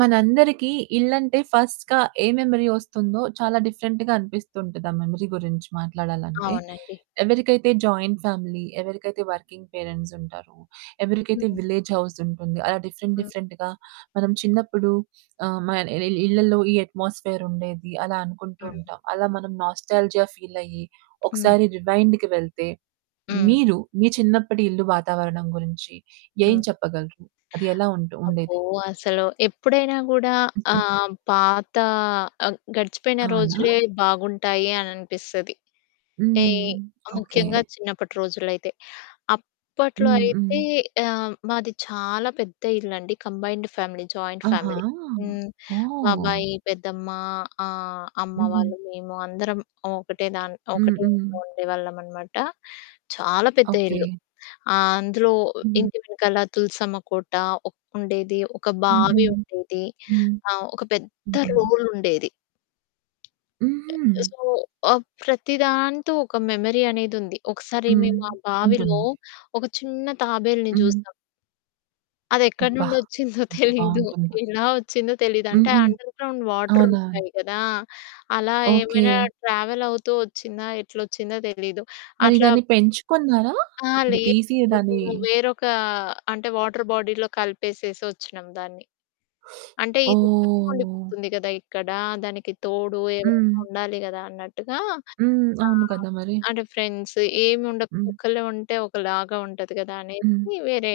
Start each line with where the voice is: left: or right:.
right: మనందరికీ ఇల్లంటే ఫర్స్ట్‌గా ఏ మెమరీ వొస్తుందో, చాలా డిఫరెంట్‌గా అనిపిస్తుంటది, ఆ మెమరీ గురించి మాట్లాడాలంటే.
left: అవునండి.
right: ఎవరికైతే జాయింట్ ఫ్యామిలీ, ఎవరికైతే వర్కింగ్ పేరెంట్స్ ఉంటారో, ఎవరికైతే
left: హ్మ్.
right: విలేజ్ హౌస్ ఉంటుంది, అలా డిఫరెంట్,
left: హ్మ్.
right: డిఫరెంట్‌గా మనం చిన్నప్పుడు ఆహ్, మ ఇ ఇళ్ళలో ఈ అట్మాస్ఫియర్ ఉండేది, అలా
left: హ్మ్.
right: అనుకుంటుంటాం. అలా మనం నాస్టాల్జియా ఫీల్ అయ్యి,
left: హ్మ్.
right: ఒకసారి రివైండ్‌కి వెళ్తే,
left: హ్మ్.
right: మీరు మీ చిన్నప్పటి ఇల్లు వాతావరణం గురించి ఏం
left: హ్మ్.
right: చెప్పగలరు? అది ఎలా ఉంటు
left: అబ్బో!
right: ఉండేది?
left: అసలు ఎప్పుడైనా గూడా
right: హ్మ్.
left: ఆహ్, పాత అ గడిచిపోయిన
right: అవునా!
left: రోజులే బాగుంటాయి అననిపిస్తది. అంటే,
right: హ్మ్. ఓకె.
left: ముఖ్యంగా చిన్నప్పటి రోజుల్లో అయితే. అప్పట్లో
right: హ్మ్. హ్మ్.
left: అయితే ఆహ్, మాది చాలా పెద్ద ఇల్లండి, కంబైన్డ్ ఫ్యామిలీ, జాయింట్
right: ఆహా!
left: ఫ్యామిలీ. హ్మ్,
right: ఓహ్!
left: బాబాయి, పెద్దమ్మ, ఆహ్, అమ్మ
right: హుహు.
left: వాళ్ళు, మేము అందరం ఒకటే దాన్
right: హ్మ్.
left: ఒకటే
right: హ్మ్.
left: ఇంట్లో ఉండేవాళ్ళమన్నమాట. చాలా పెద్ద
right: ఓకె.
left: ఇల్లు. ఆ అందులో
right: హ్మ్.
left: ఇంటి వెనకాల తులసమ్మ కోట, ఒక్ ఉండేది. ఒక
right: హుహు.
left: బావి ఉండేది.
right: హ్మ్.
left: ఆ! ఒక పెద్ద
right: హ్మ్.
left: రోలుండేది.
right: హ్మ్.
left: అ
right: హ్మ్.
left: సో, ఆహ్, ప్రతి దాంతో ఒక మెమరీ అనేది ఉంది. ఒకసారి
right: హ్మ్.
left: మేము మా బావిలో
right: ఉంటుంది.
left: ఒక చిన్న తాబేలుని
right: హ్మ్.
left: చూసాం. అదెక్కడి
right: అబ్బా!
left: నుండి వొచ్చిందో
right: ఎంత
left: తెలీదు.
right: బావుంటుందో.
left: ఎలా వొచ్చిందో తెలీదు. అంటే
right: హుహు.
left: అండర్ గ్రౌండ్ వాటర్
right: అవునా?
left: ఉంటాయి కదా! అలా ఏమైనా
right: ఓకె.
left: ట్రావెల్ అవుతూ వొచ్చిందా? ఎట్లొచ్చిందో తెలీదు
right: మరి
left: అట్లా
right: దాన్ని పెంచుకున్నారా?
left: అహా!
right: అది
left: లేదు.
right: తీసి దాన్ని
left: మేము వేరొక అంటే, వాటర్ బాడీలో కలిపేసేసి వొచ్చినాం దాన్ని. అంటే ఇది ఒక్కటి
right: ఓహ్!
left: ఉండిపోతుంది కదా! ఇక్కడ. దానికి తోడు ఎవరైనా
right: హ్మ్.
left: ఉండాలి కదా! అన్నట్టుగా.
right: హ్మ్. అవును
left: ఆహ్,
right: కదా! మరి.
left: అంటే ఫ్రెండ్స్ ఏమి ఉండదు,
right: హ్మ్.
left: ఒక్కలే ఉంటే ఒకలాగా ఉంటది కదా! అనేసి.
right: హ్మ్.
left: వేరే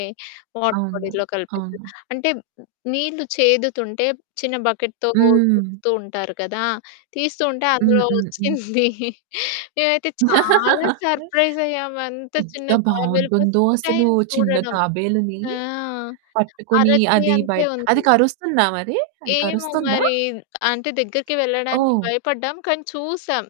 left: వాటర్
right: అవును.
left: బాడీలో కలిపేసాం.
right: అవును.
left: అంటే, నీళ్ళు చేదుతుంటే చిన్న బకెట్‌‌తో
right: హ్మ్.
left: తిప్పుతూ ఉంటారు కదా! తీస్తుంటే
right: హ్మ్.
left: అందులో
right: హ్మ్. హ్మ్.
left: వొచ్చింది. మేమైతే చాలా సర్ప్రైజ్ అయ్యాము. అంత చిన్న
right: ఎంత
left: తాబేలు ఫర్స్ట్
right: బావుంటుందో అసలు,
left: టైమ్
right: చిన్న
left: చూడడం.
right: తాబేలుని
left: ఆ!
right: పట్టుకొని,
left: అరచెయ్యి
right: అది
left: అంతే
right: బయట అది
left: ఉంది.
right: కరుస్తుందా మరి? అది
left: ఏమో
right: కరుస్తుందా?
left: మరి. అంటే దగ్గరికి వెళ్ళడానికి
right: ఓహ్!
left: భయపడ్డాం. కానీ చూసాం.